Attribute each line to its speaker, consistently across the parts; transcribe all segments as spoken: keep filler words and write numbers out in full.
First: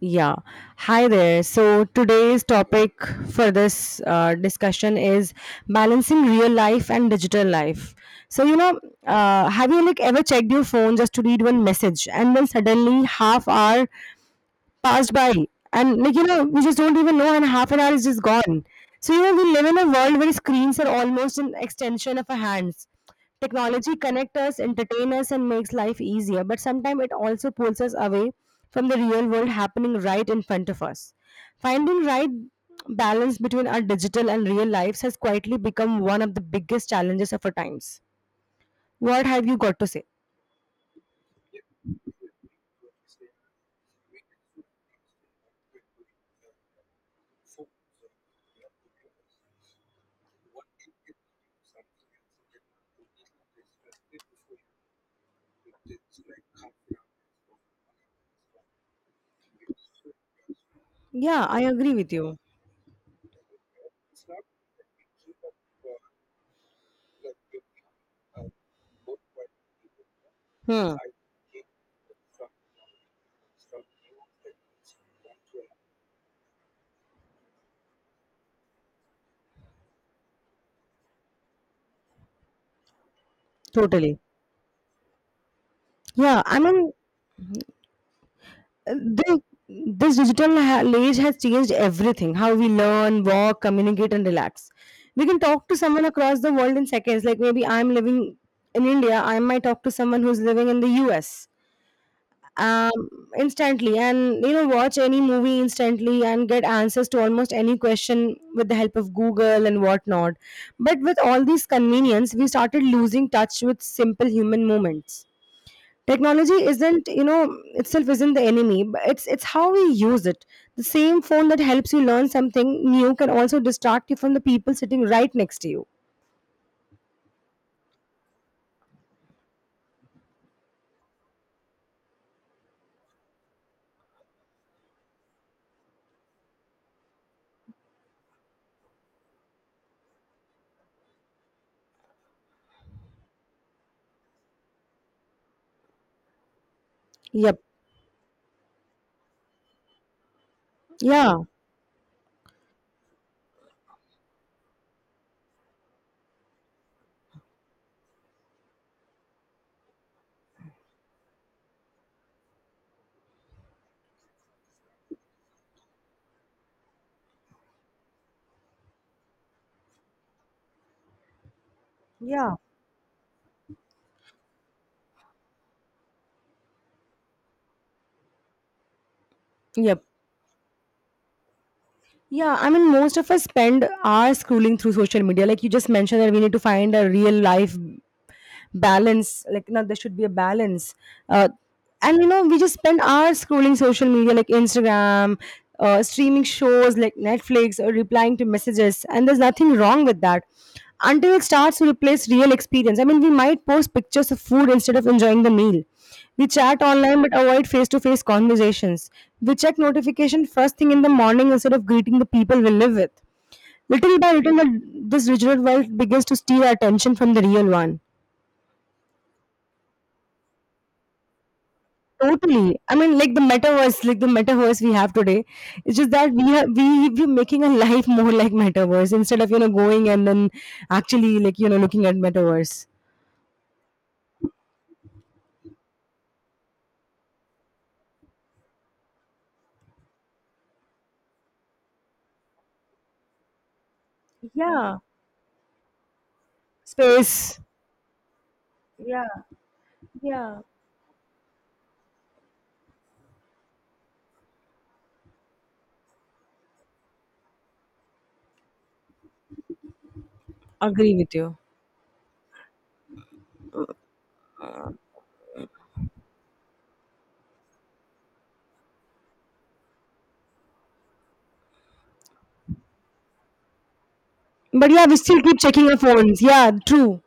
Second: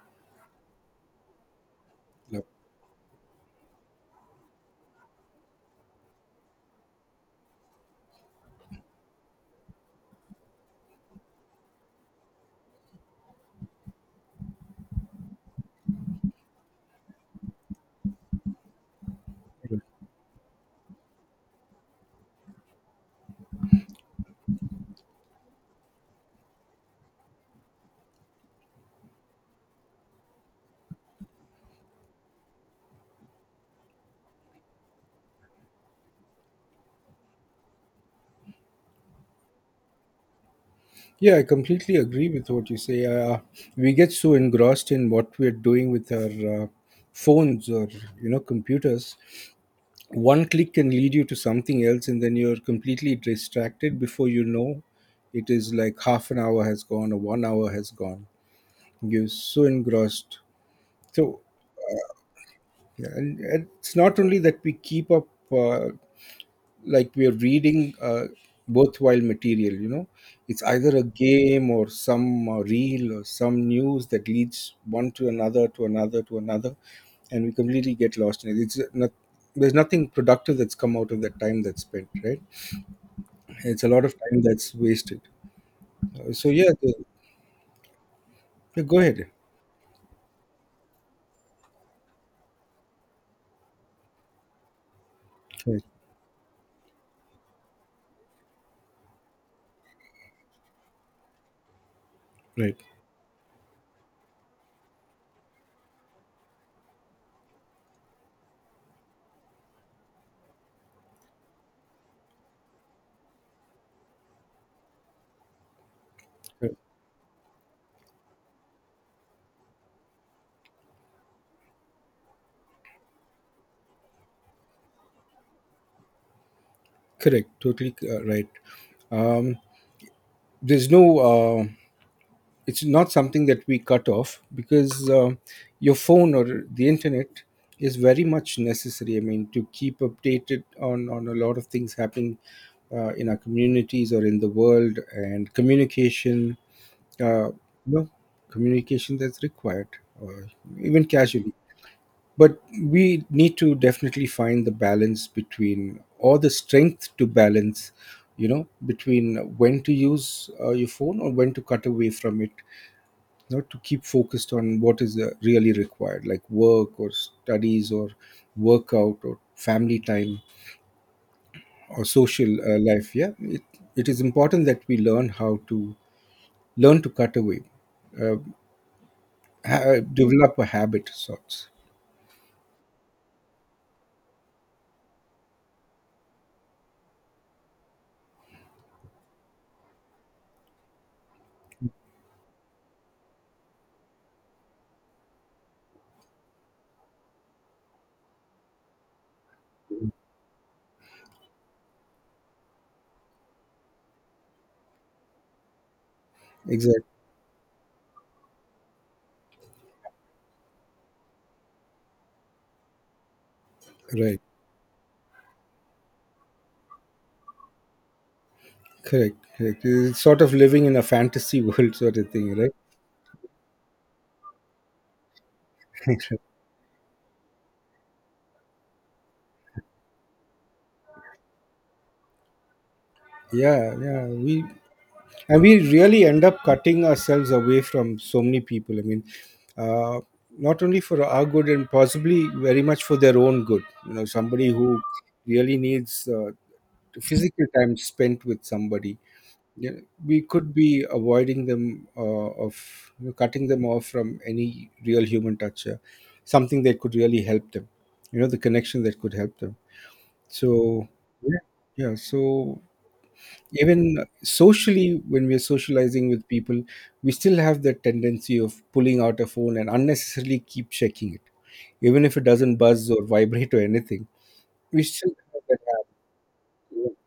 Speaker 1: Yeah. Hi there. So
Speaker 2: Yep.
Speaker 1: today's topic for this uh, discussion is balancing real life and digital life. So you know, uh, have you like ever checked your phone just to read one message, and then suddenly half hour passed by, and like you know we just don't even know, and half an hour is just gone? So you know, we live in a world where screens are almost an extension of our hands. Technology connects us, entertains us, and makes life easier, but sometimes it also pulls us away from the real world happening right in front of us. Finding right balance between our digital and real lives has quietly become one of the biggest challenges of our times. What have you got to say?
Speaker 2: Yeah, I completely agree with what you say. Uh, we get so engrossed in what we're doing with our uh, phones or you know computers. One click can lead you to something else, and then you're completely distracted before you know. It is like half an hour has gone or one hour has gone. You're so engrossed. So,
Speaker 1: Yeah, I agree with you.
Speaker 2: yeah, and, and it's not only that we keep up. Uh, like we are reading uh, worthwhile material you know It's either
Speaker 1: Hmm.
Speaker 2: a game or some uh, reel or some news that leads one to another to another to another, and we completely get lost in it. It's not, there's nothing productive that's come out of that time that's spent, right? It's a lot of
Speaker 1: Totally.
Speaker 2: time that's wasted. Uh,
Speaker 1: Yeah.
Speaker 2: so
Speaker 1: I
Speaker 2: yeah, the,
Speaker 1: mean,
Speaker 2: yeah,
Speaker 1: uh,
Speaker 2: go ahead.
Speaker 1: the, this digital ha- age has changed everything, how we learn, walk, communicate, and relax. We can talk to
Speaker 2: Right,
Speaker 1: someone across the world in seconds. Like maybe I'm living in India, I might talk to someone who's living in the U S.
Speaker 2: right.
Speaker 1: um Instantly, and you know, watch any movie instantly and get answers to almost any question with the help of Google and whatnot. But with all these convenience, we started losing touch with simple human moments. Technology
Speaker 2: Uh,
Speaker 1: isn't, you know, itself isn't the enemy, but it's it's how we use it. The same phone that helps you learn something new can also distract you from the people sitting right next to you.
Speaker 2: Correct, totally, uh, right. um, there's no, uh, it's not something that we cut off, because uh, your phone or the internet is very much necessary. I mean, to keep updated on, on a lot of things happening uh, in our communities or in the world, and communication, uh, you
Speaker 1: Yep.
Speaker 2: know, communication that's required, or even
Speaker 1: Yeah,
Speaker 2: casually. But we need to definitely find the balance between, or the strength to balance, you know, between when to use uh, your phone or when to cut away from it, not to keep focused on what is uh, really required, like work or studies or workout or family time or social
Speaker 1: yeah.
Speaker 2: uh, life. Yeah, it, it is important that we learn how to learn to cut away, uh, ha- uh,
Speaker 1: Yep.
Speaker 2: develop a habit of sorts.
Speaker 1: Yeah, I mean, most of us spend hours scrolling through social media. Like you just mentioned, that we need to find a real life balance. Like, no, there should be a balance. Uh, and you know, we just spend hours scrolling social media, like Instagram, uh, streaming shows like Netflix, or replying to messages. And there's nothing wrong with that until it starts to replace real experience. I mean, we might post pictures of food instead of enjoying the meal. We chat
Speaker 2: Exactly.
Speaker 1: online but avoid face to face conversations. We check notification first thing in the morning instead of greeting the people we live with. Little by
Speaker 2: Right.
Speaker 1: little, the- this digital world begins to steal our attention from the real one.
Speaker 2: Correct, correct. It's sort of living in a fantasy world, sort of thing, right?
Speaker 1: Totally. I mean, like the metaverse, like the metaverse we have today. It's just that we have we we're making a life more like metaverse, instead of, you know, going and then actually, like you know, looking at metaverse.
Speaker 2: Yeah, yeah, we and we really end up cutting ourselves away from so many people, I mean, uh, not only for our good and possibly very much for their own good, you know somebody
Speaker 1: Yeah,
Speaker 2: who really needs uh,
Speaker 1: space.
Speaker 2: physical time spent with somebody you we
Speaker 1: Yeah.
Speaker 2: could be avoiding them, uh, of you know, cutting them off from any real human touch here, something that could really help them, you know the connection that could help them, so
Speaker 1: Agree with you.
Speaker 2: yeah. Yeah, so even socially when we're socializing with people, we still have the tendency of pulling out a phone and unnecessarily keep checking it, even if it doesn't buzz or vibrate or anything.
Speaker 1: But
Speaker 2: We
Speaker 1: yeah, we
Speaker 2: still
Speaker 1: still keep
Speaker 2: have that
Speaker 1: checking our phones. Yeah,
Speaker 2: habit.
Speaker 1: true.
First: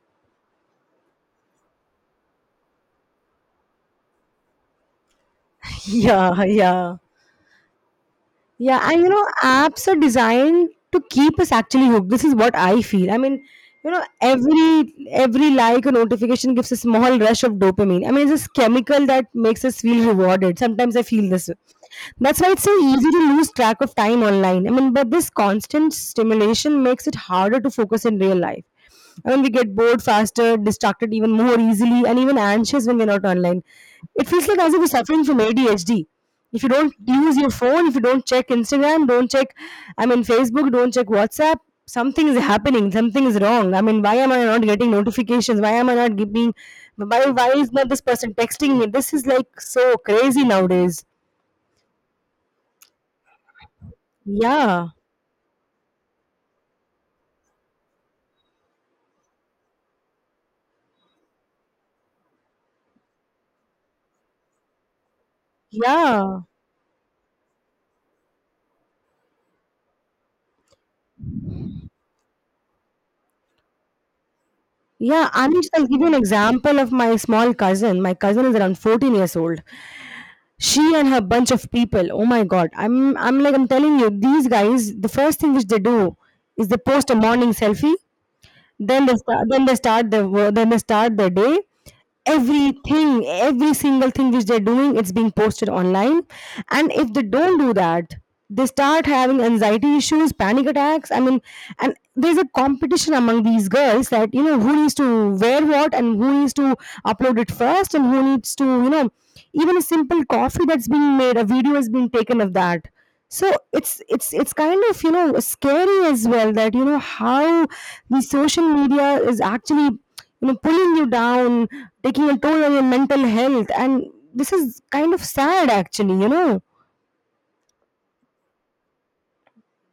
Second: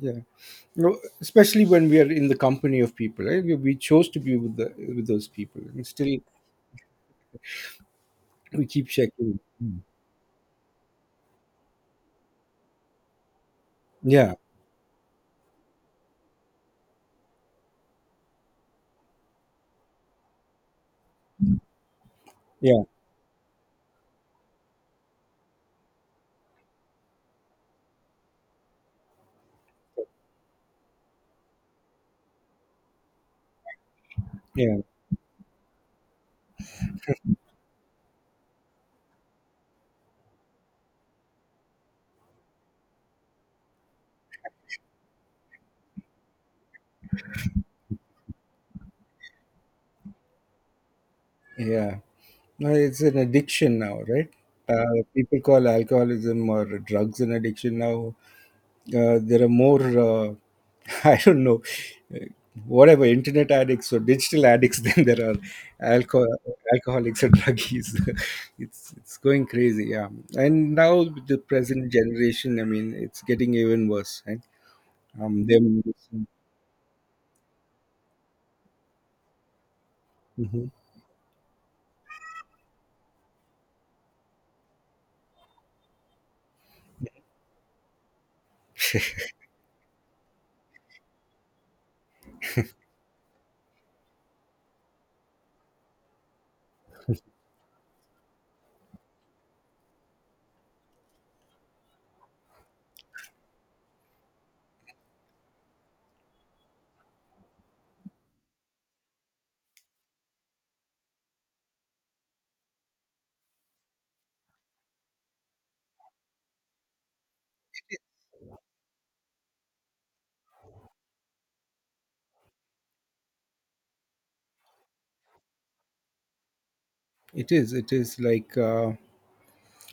Speaker 2: Yeah. No, especially when we are in the company of people, right? we we chose to be with the with those people, and still
Speaker 1: Yeah, yeah.
Speaker 2: we keep
Speaker 1: Yeah, and you know,
Speaker 2: checking. Mm.
Speaker 1: apps are designed to keep us actually hooked. This is what I feel. I mean, you know,
Speaker 2: Yeah,
Speaker 1: every every like or notification gives a small rush of dopamine. I mean, it's this chemical that makes us feel rewarded. Sometimes I feel this way. That's why it's so
Speaker 2: yeah,
Speaker 1: easy to lose track of time online. I mean, but this constant stimulation makes it harder to focus in real life. I mean, we get bored faster, distracted even more easily, and even anxious when we're not online. It feels like as
Speaker 2: yeah,
Speaker 1: if we're suffering from A D H D. If you don't use your phone, if you don't check Instagram, don't check, I mean, Facebook, don't check WhatsApp, something is happening, something is wrong. I mean, why am I not getting notifications? Why am I not getting? why, why is not this person texting me? This is like so crazy nowadays.
Speaker 2: yeah. No, it's an addiction now, right?
Speaker 1: Yeah,
Speaker 2: Uh, people call alcoholism or drugs an addiction now. Uh, there are more, uh, I don't know, uh, whatever, internet addicts or digital addicts than there are alcohol
Speaker 1: yeah,
Speaker 2: alcoholics or druggies. it's it's going crazy, yeah. And now with the present generation, I mean, it's getting even worse, right?
Speaker 1: yeah.
Speaker 2: Um
Speaker 1: I mean,
Speaker 2: them.
Speaker 1: I'll give you an example of my small cousin. My cousin is around fourteen years old.
Speaker 2: Mhm.
Speaker 1: She and her bunch of people, oh my god, i'm i'm like, I'm telling you, these guys, the first thing which they do is they post a morning selfie, then they start. Then they start the. Wo- Then they start the day. Everything, every single thing which they're doing, it's being posted online. And if they don't do that, they start having anxiety issues, panic attacks. I mean, and there's a competition among these girls that, you know, who needs to wear what, and who needs to upload it first, and who needs to, you know, even a simple coffee that's being made, a video has been taken of that. So it's it's it's kind of, you know, scary as well that, you know, how the social media is actually, you know, pulling you down, taking a toll on your mental health, and this is kind of sad actually, you know.
Speaker 2: It is it is like, uh,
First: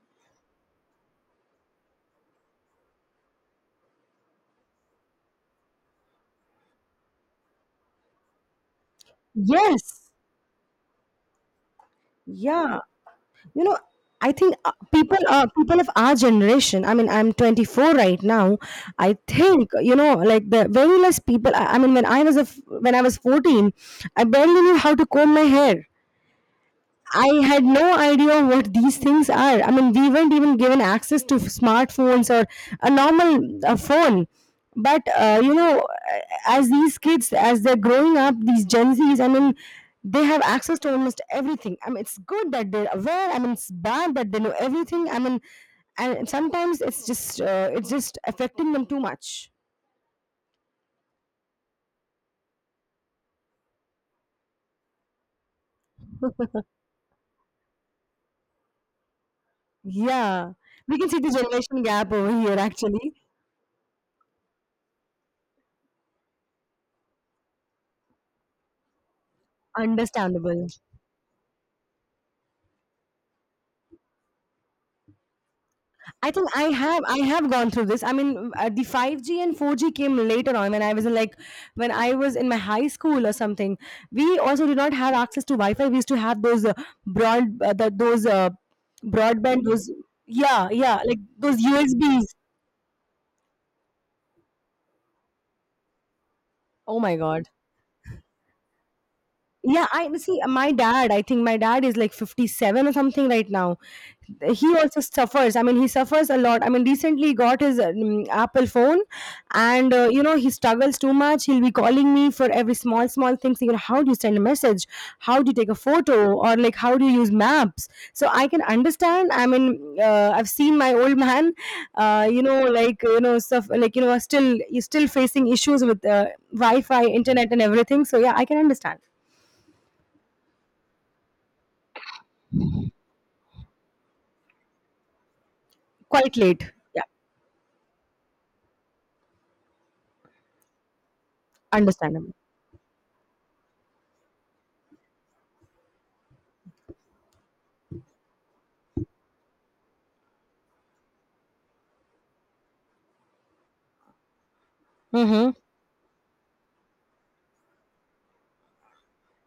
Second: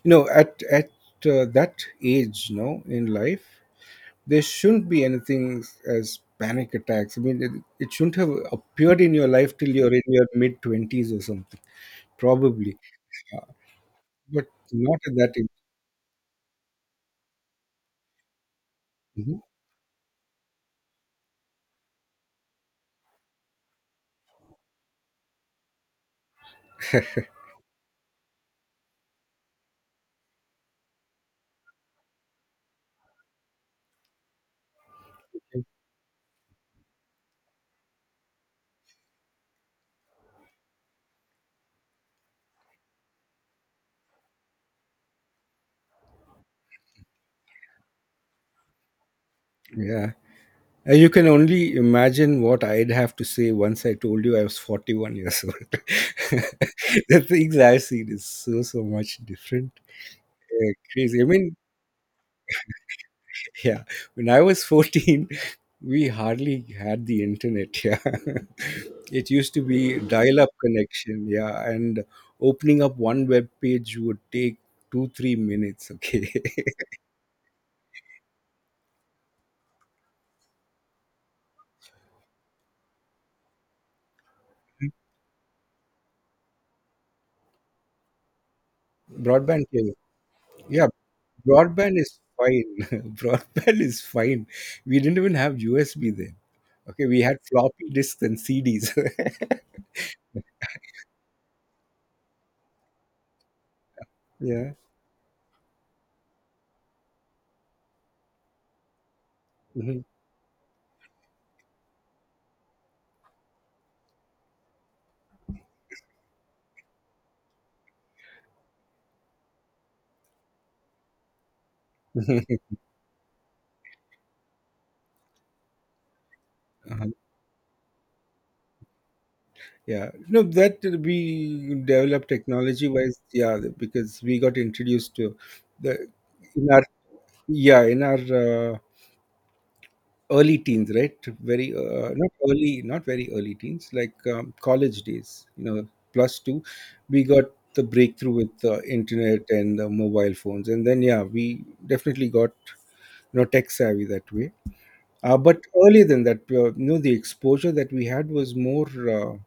Speaker 2: you know at at uh, that age, you know in life, there shouldn't be anything as panic attacks. I mean, it, it shouldn't have appeared in your life till you're in
Speaker 1: Yes.
Speaker 2: your mid twenties or something, probably,
Speaker 1: Yeah. You know. I
Speaker 2: but
Speaker 1: think uh,
Speaker 2: not at
Speaker 1: people
Speaker 2: that age.
Speaker 1: are people of our generation. I mean, I'm twenty-four right now. I
Speaker 2: Mhm.
Speaker 1: think, you know, like the very less people. I, I mean, when I was a f when I was fourteen, I barely knew how to comb my hair. I had no idea what these things are. I mean, we weren't even given access to smartphones or a normal uh, phone. But uh, you know, uh, as these kids, as they're growing up, these Gen Zs, I mean, they have access to almost everything. I mean, it's good that they're aware. I mean, it's bad that they know everything. I mean, and sometimes it's just uh, it's just affecting them too much.
Speaker 2: Yeah. And you can only imagine what I'd have to say once I told you I was forty-one years old. The things I've seen is so, so much different.
Speaker 1: Yeah,
Speaker 2: Uh,
Speaker 1: we can see
Speaker 2: crazy. I
Speaker 1: the
Speaker 2: mean,
Speaker 1: generation gap over here. Actually,
Speaker 2: yeah, when I was fourteen, we hardly had the internet. Yeah, it used to be dial up
Speaker 1: understandable.
Speaker 2: connection. Yeah, and opening up one web page would take two three minutes.
Speaker 1: I
Speaker 2: Okay,
Speaker 1: think I have I have gone through this. I mean, uh, the five G and four G came later on when I was in like when I was in my high school or something. We also did not have access to Wi-Fi. We used to have those uh, broad uh, the, those uh,
Speaker 2: broadband
Speaker 1: broadband, those,
Speaker 2: cable.
Speaker 1: yeah,
Speaker 2: Yeah,
Speaker 1: yeah, like those
Speaker 2: broadband is
Speaker 1: U S Bs.
Speaker 2: fine. Broadband is fine. We didn't even have U S B then.
Speaker 1: Oh
Speaker 2: Okay,
Speaker 1: my
Speaker 2: we had
Speaker 1: god!
Speaker 2: floppy disks and C Ds.
Speaker 1: Yeah, I see. My dad, I think my dad is like fifty-seven or something right now. He
Speaker 2: Yeah.
Speaker 1: also suffers. I mean, he suffers a lot. I mean, recently he got his um, Apple phone, and
Speaker 2: Mhm.
Speaker 1: uh, you know, he struggles too much. He'll be calling me for every small, small thing. Saying, "How do you send a message? How do you take a photo? Or like, how do you use maps?" So I can understand. I mean, uh, I've seen my old man. Uh, you know, like you know, stuff like, you know, still he's still facing issues with uh, Wi-Fi, internet, and everything. So yeah, I can understand.
Speaker 2: Yeah, no, that we developed technology wise, yeah, because we got introduced to the
Speaker 1: Quite
Speaker 2: in
Speaker 1: late.
Speaker 2: our
Speaker 1: Yeah.
Speaker 2: yeah in our uh, early teens, right? Very, uh, not
Speaker 1: Understandable.
Speaker 2: early, not very early teens, like, um, college days. You know, plus two, we got the breakthrough with the internet and the mobile phones, and then yeah, we definitely got you know tech savvy that way. Uh,
Speaker 1: Mhm.
Speaker 2: but earlier than that, uh, you know, the exposure that we had was more. Uh,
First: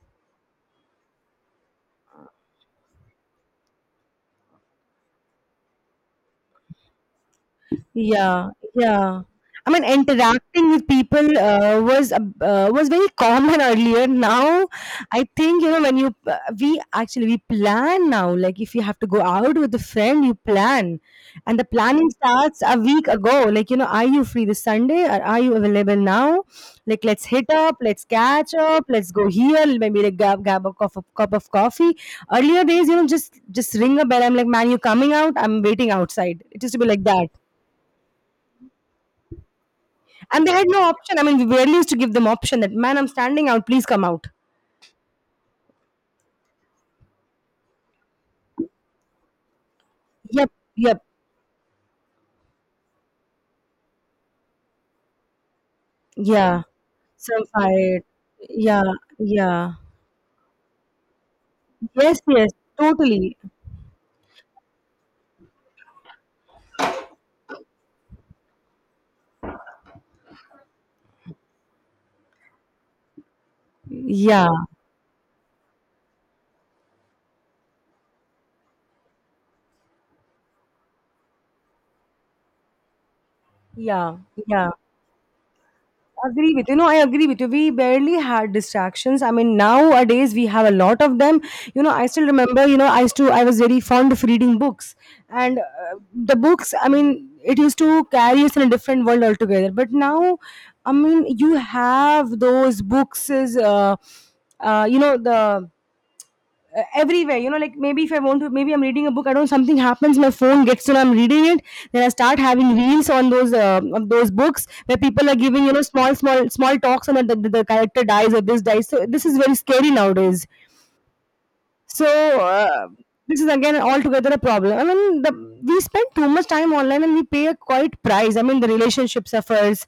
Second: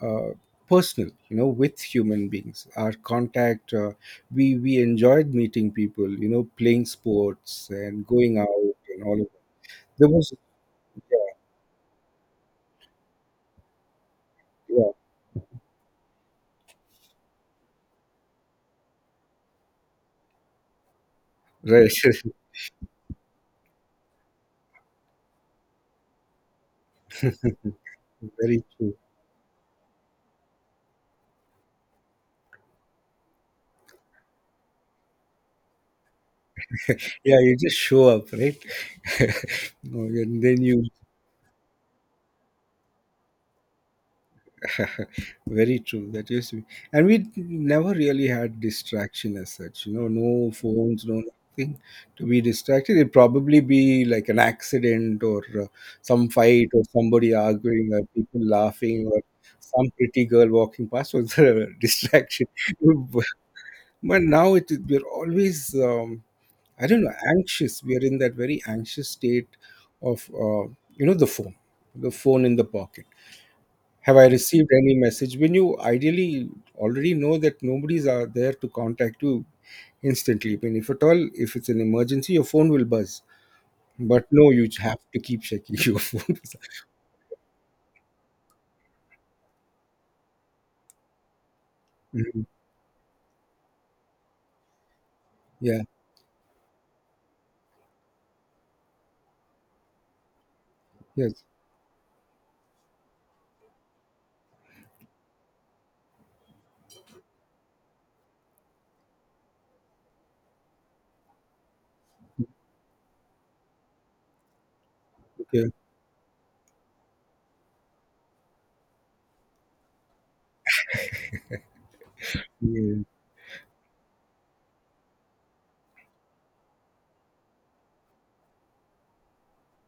Speaker 2: uh, Personal, you know with human beings, our contact, uh, we we enjoyed meeting people, you know playing sports and going
Speaker 1: Yeah,
Speaker 2: out and all
Speaker 1: yeah.
Speaker 2: of that.
Speaker 1: I mean,
Speaker 2: There was
Speaker 1: interacting with
Speaker 2: Yeah,
Speaker 1: people uh, was a- uh, was very common earlier. Now,
Speaker 2: yeah,
Speaker 1: I think, you know, when you uh, we actually we plan now. Like if you have to go out with a friend, you plan, and the
Speaker 2: right.
Speaker 1: planning starts a week ago. Like, you know, are you free this Sunday? Or are you available now? Like, let's hit up, let's catch
Speaker 2: Very
Speaker 1: up,
Speaker 2: true.
Speaker 1: let's go here. Maybe like grab grab a cup of, cup of coffee. Earlier days, you know, just just ring a bell. I'm like, man, you coming out? I'm waiting outside. It used to be like that,
Speaker 2: Yeah, you just show up, right? No, and
Speaker 1: and they
Speaker 2: then
Speaker 1: had no
Speaker 2: you...
Speaker 1: option. I mean, we barely used to give them option that, man, I'm standing out. Please come out.
Speaker 2: Very true. That used to be, and we never really had distraction as such. You know, no
Speaker 1: Yep. Yep.
Speaker 2: phones, no nothing to be distracted. It'd probably be like an accident or uh, some
Speaker 1: Yeah.
Speaker 2: fight or somebody
Speaker 1: Some
Speaker 2: arguing
Speaker 1: fight.
Speaker 2: or people
Speaker 1: Yeah.
Speaker 2: laughing or
Speaker 1: Yeah.
Speaker 2: some pretty girl walking past was a
Speaker 1: Yes.
Speaker 2: distraction.
Speaker 1: Yes. Totally.
Speaker 2: But now it we're always, um, I don't know, anxious. We are in that very anxious state of, uh, you know, the phone, the phone in the pocket. Have I
Speaker 1: Yeah.
Speaker 2: received any message? When you ideally already know that nobody's are there to contact you instantly. I mean, if at all, if it's an emergency, your phone will buzz.
Speaker 1: Yeah.
Speaker 2: But no, you
Speaker 1: Yeah.
Speaker 2: have to keep checking your phone.
Speaker 1: Agree with you. No, I agree with you. We barely had distractions. I mean, nowadays we have a lot of them. You know, I still
Speaker 2: Mhm.
Speaker 1: remember. You know, I used to. I was very fond of reading books, and
Speaker 2: Yeah.
Speaker 1: uh, the books. I mean, it used to carry us in a different world altogether. But now, I mean,
Speaker 2: Yes.
Speaker 1: you have those books. Is uh, uh, You know, the uh, everywhere, you know, like maybe if I want to, maybe I'm reading a book, I don't, something happens, my phone gets to know I'm reading it, then I start having reels on those uh, on those books, where people are giving,
Speaker 2: Okay.
Speaker 1: you know, small small small talks, and that the, the character dies or this dies, so this is very scary nowadays. So, uh,
Speaker 2: Yeah.
Speaker 1: this is again altogether a problem. I mean, the, we spend too much time online and we pay a quite price. I mean, the relationship suffers.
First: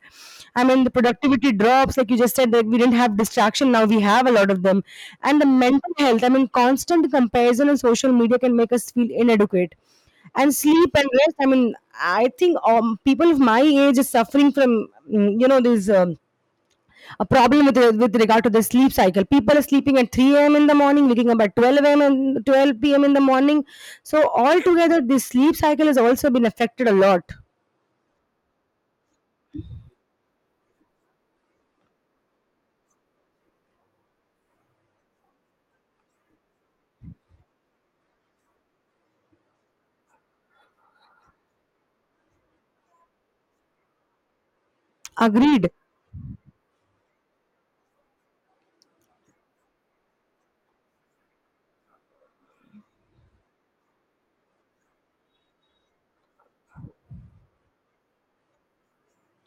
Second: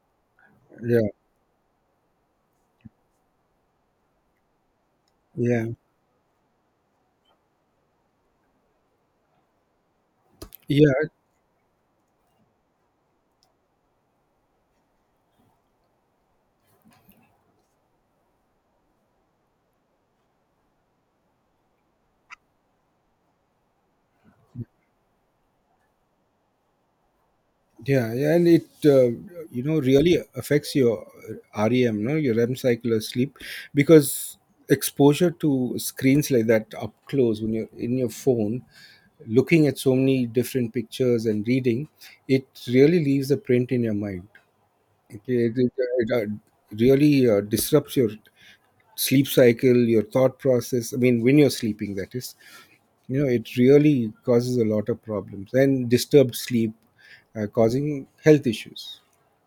Speaker 1: I mean, the
Speaker 2: Yeah.
Speaker 1: productivity drops. Like you just said, that we didn't have distraction. Now we have a lot of them. And the
Speaker 2: Yeah.
Speaker 1: mental health, I mean, constant comparison on social media can make us feel inadequate. And
Speaker 2: Yeah.
Speaker 1: sleep and rest, I mean, I think um, people of my age is suffering from, mm, you know, these. Um, a problem with with regard to the sleep cycle. People are sleeping at three a m in the morning, waking up at twelve a m and twelve p m in the morning. So altogether, this sleep cycle has also been affected a lot.
Speaker 2: Yeah. Yeah. And it, uh, you know, really affects your REM, no, your REM cycle of sleep, because exposure to screens like that up close, when you're in your phone looking at so many different pictures and reading, it really leaves a print in your mind. Okay, it, it,
Speaker 1: Agreed.
Speaker 2: it, uh, really uh, disrupts your sleep cycle, your thought process. I mean, when you're sleeping, that is, you know, it really causes a lot of problems and disturbed sleep, uh, causing health issues.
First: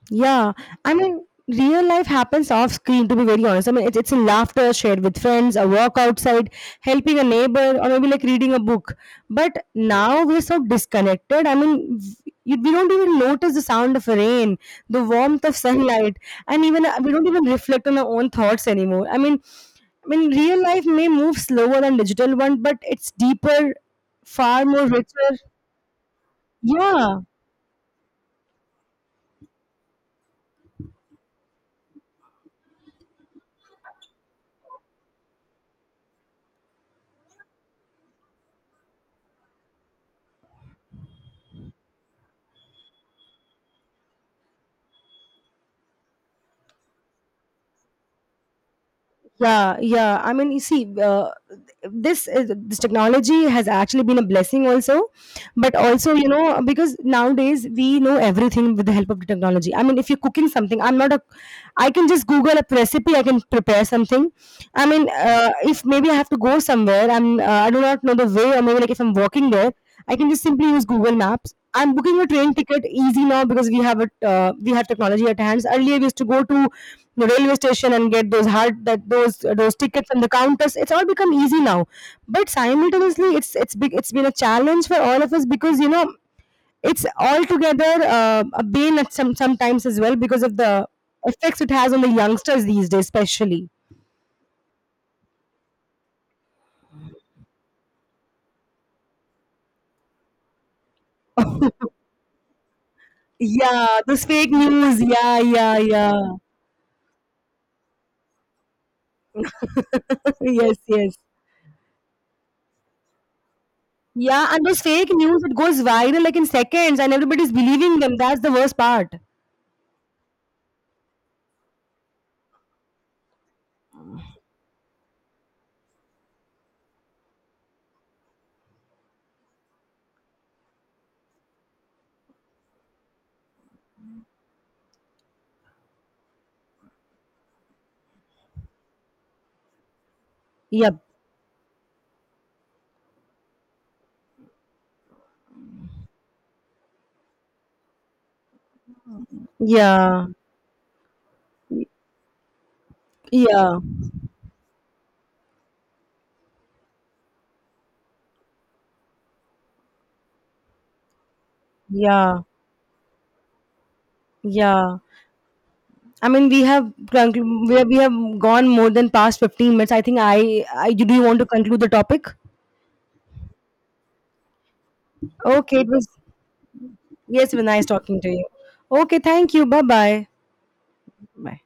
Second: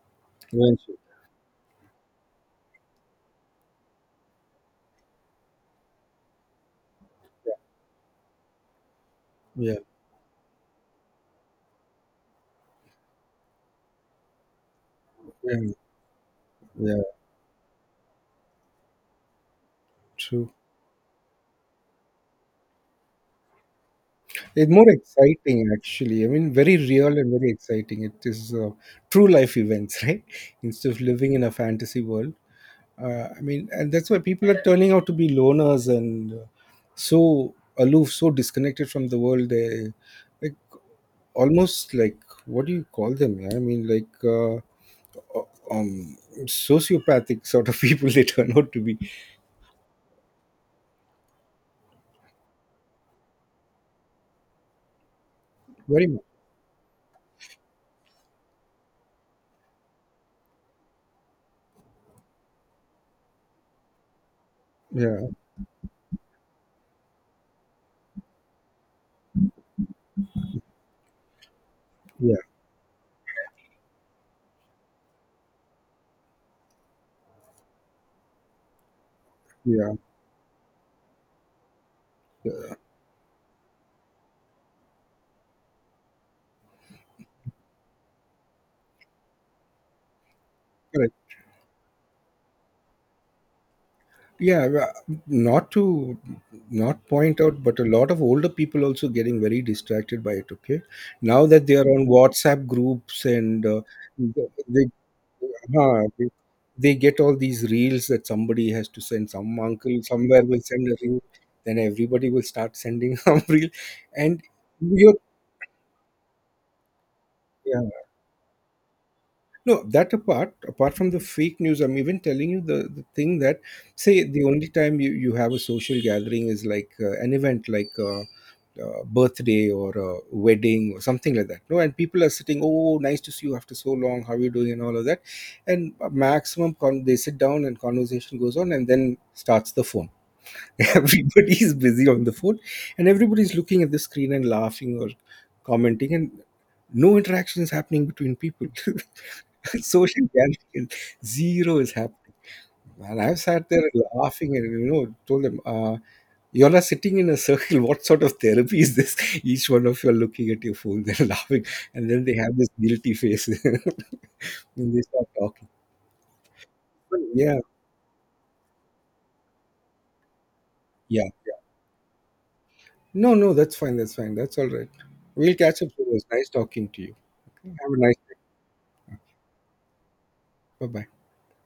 Speaker 1: Yeah, I
Speaker 2: Eventually.
Speaker 1: mean, real life happens off screen. To be very honest, I mean, it's it's in laughter shared with friends, a walk outside, helping a neighbor, or maybe like reading a book. But
Speaker 2: Yeah,
Speaker 1: now we're so disconnected. I mean, v- you, we don't even notice the sound of rain, the warmth
Speaker 2: yeah,
Speaker 1: of sunlight, and even uh,
Speaker 2: yeah,
Speaker 1: we don't even reflect on our own thoughts anymore. I mean, I mean,
Speaker 2: true.
Speaker 1: real life may move slower than digital one, but it's deeper, far
Speaker 2: It's more
Speaker 1: more richer.
Speaker 2: exciting, actually. I mean, very real
Speaker 1: Yeah.
Speaker 2: and very exciting. It is, uh, true life events, right? Instead of living in a fantasy world. Uh, I mean, and that's why people are turning out to be loners and, uh, so aloof, so disconnected from the world. They, like, almost like, what do you call them? Yeah? I mean, like, uh, um, sociopathic sort of people they turn out to be.
Speaker 1: Yeah, yeah, I mean, you see, uh, this is, this technology has actually been a blessing also, but
Speaker 2: Very
Speaker 1: also,
Speaker 2: much.
Speaker 1: you know, because nowadays we know everything with the help of the technology. I mean, if you're cooking something, I'm not a I can just google a recipe, I can prepare something. I mean,
Speaker 2: Yeah,
Speaker 1: uh, if maybe I have to go somewhere, i'm uh, I do not know the way, or maybe like if I'm walking there, I can just simply use Google Maps. I'm booking a
Speaker 2: yeah,
Speaker 1: train ticket easy now, because we have a uh, we have technology at hands. Earlier we used to go to the railway station and get those hard, that those uh, those
Speaker 2: yeah.
Speaker 1: tickets, and the counters. It's all become easy now. But simultaneously, it's it's big it's been a challenge for all of us, because, you know, it's altogether uh, a bane at some sometimes as well, because of the
Speaker 2: Correct.
Speaker 1: effects it has on the youngsters these days, especially.
Speaker 2: Yeah, well, not to not point out, but a lot of older people also getting very distracted by it. Okay, now that they are on WhatsApp groups, and uh,
Speaker 1: Yeah, those fake
Speaker 2: they
Speaker 1: news. Yeah, yeah,
Speaker 2: Huh,
Speaker 1: yeah.
Speaker 2: they, they get all these reels that somebody has to send. Some uncle somewhere will
Speaker 1: Yes,
Speaker 2: send a
Speaker 1: yes.
Speaker 2: reel, then everybody will start sending some reel. And
Speaker 1: Yeah, and those fake
Speaker 2: you're,
Speaker 1: news, it goes viral like in seconds, and everybody's
Speaker 2: yeah.
Speaker 1: believing them. That's the worst part.
Speaker 2: No, that apart, apart from the fake news, I'm even telling you, the, the thing that, say, the only time you, you have a social gathering is like, uh, an event, like, uh, uh, birthday or a wedding or something like that. No, and people are sitting, oh, nice to see you after so long, how are you doing, and all of that. And maximum, con- they sit down and conversation goes on, and then starts the phone.
Speaker 1: Yep.
Speaker 2: Everybody is busy on the phone, and everybody's looking at the screen and laughing or commenting, and no interaction is happening between people. Social
Speaker 1: Yeah,
Speaker 2: gathering, zero is happening. And I've sat
Speaker 1: yeah,
Speaker 2: there laughing, and you know told them, uh, you're sitting in a circle. What sort of therapy is this? Each one of you are looking at your phones and laughing, and then they
Speaker 1: yeah.
Speaker 2: have this guilty face and
Speaker 1: Yeah.
Speaker 2: they start talking.
Speaker 1: I mean, we have
Speaker 2: But yeah,
Speaker 1: conclu- we have, we have gone more than past fifteen minutes. I think I, I do you
Speaker 2: yeah,
Speaker 1: want to
Speaker 2: yeah.
Speaker 1: conclude the topic?
Speaker 2: No, no, that's fine. That's fine. That's all right. We'll
Speaker 1: Okay,
Speaker 2: catch
Speaker 1: it
Speaker 2: up. It
Speaker 1: was
Speaker 2: was nice talking to you.
Speaker 1: yes, it was nice
Speaker 2: Have a nice
Speaker 1: talking to
Speaker 2: day.
Speaker 1: you. Okay, thank you. Bye bye.
Speaker 2: Bye bye.
Speaker 1: Bye.